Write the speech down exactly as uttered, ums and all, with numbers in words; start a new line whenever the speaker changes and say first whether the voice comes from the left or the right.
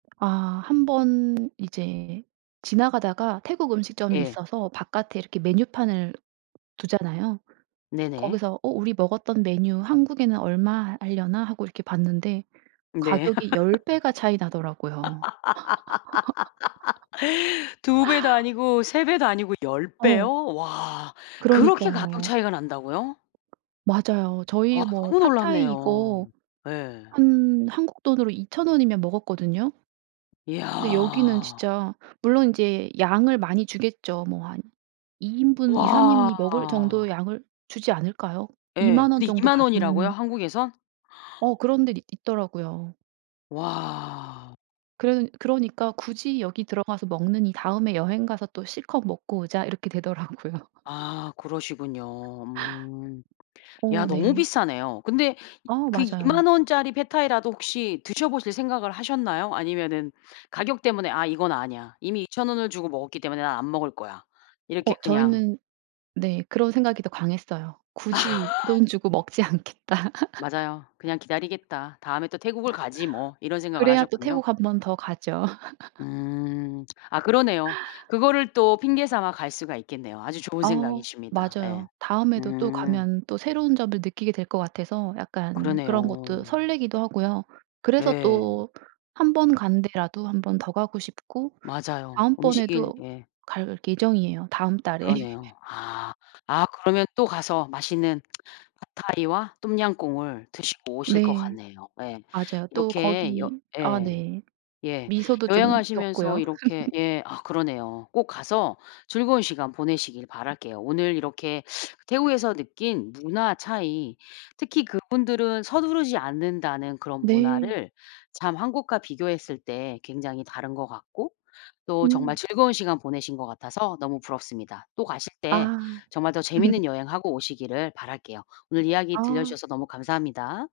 right: 아 한 번 이제 지나가다가 태국 음식점이
left: 예.
right: 있어서 바깥에 이렇게 메뉴판을 두잖아요.
left: 네네.
right: 거기서 '어 우리 먹었던 메뉴 한국에는 얼마 하 할려나?' 하고 이렇게 봤는데
left: 네.
right: 가격이 열 배가 차이 나더라고요.
left: 두 배도 아니고 세 배도 아니고 열
right: 어.
left: 배요? 와. 그렇게 가격
right: 그러니까요.
left: 차이가 난다고요?
right: 맞아요. 저희
left: 와
right: 뭐
left: 너무
right: 팟타이
left: 놀랍네요.
right: 이거
left: 예.
right: 한 한국 돈으로 이천 원이면 먹었거든요. 근데 여기는
left: 야.
right: 진짜 물론 인제 양을 많이 주겠죠. 뭐 한 이 인분, 이삼
left: 와.
right: 인이 먹을 정도의 양을 주지 않을까요?
left: 예.
right: 이만 원
left: 근데
right: 정도
left: 이만 원이라고요
right: 받는
left: 한국에선?
right: 어 그런 데도 있더라고요.
left: 와.
right: 그런 그러니까 "굳이 여기 들어가서 먹느니 다음에 여행 가서 또 실컷 먹고 오자." 이렇게 되더라고요.
left: 아 그러시군요. 음. 야
right: 어
left: 너무
right: 네.
left: 비싸네요. 근데 이
right: 어
left: 그
right: 맞아요.
left: 이만 원짜리 팟타이라도 혹시 드셔 보실 생각을 하셨나요? 아니면은 가격 때문에 '아 이건 아니야. 이미 이천 원을 주고 먹었기 때문에 난 안 먹을 거야.' 이렇게
right: 어
left: 그냥
right: 저희는 네 그런 생각이 더 강했어요. '굳이 이 돈 주고 먹지 않겠다.'
left: 맞아요. '그냥 기다리겠다. 다음에 또 태국을 가지, 뭐' 이런 생각을
right: 그래야 또
left: 하셨군요.
right: 태국 한 번 더 가죠.
left: 음. 아 그러네요. 그거를 또 핑계 삼아 갈 수가 있겠네요. 아주 좋은
right: 어
left: 생각이십니다.
right: 맞아요.
left: 예.
right: 다음에도 또
left: 음.
right: 가면 또 새로운 점을 느끼게 될 것 같아서 약간 그런 것도
left: 그러네요.
right: 설레기도 하고요. 그래서
left: 예.
right: 또 한 번 간 데라도 한 번 더 가고 싶고
left: 맞아요. 음식일
right: 다음번에도
left: 예.
right: 갈 예정이에요 다음 달에.
left: 그러네요. 아. 아 그러면 또 가서 맛있는 팟타이와 똠얌꿍을 드시고 오실 것
right: 네.
left: 같네요. 예.
right: 맞아요. 또
left: 이렇게 여
right: 거기 아
left: 예.
right: 네
left: 예.
right: 미소도 좀
left: 여행하시면서
right: 겪고요.
left: 이렇게 예 아 그러네요. 꼭 가서 즐거운 시간 보내시길 바랄게요. 오늘 이렇게 태국에서 느낀 문화 차이, 특히 그분들은 서두르지 않는다는 그런
right: 네.
left: 문화를 참 한국과 비교했을 때 굉장히 다른 것 같고 또 정말
right: 음.
left: 즐거운 시간 보내신 것 같아서 너무 부럽습니다. 또 가실 때
right: 아.
left: 정말 더 재밌는 여행하고 오시기를 바랄게요. 오늘 이야기
right: 아.
left: 들려주셔서 너무 감사합니다.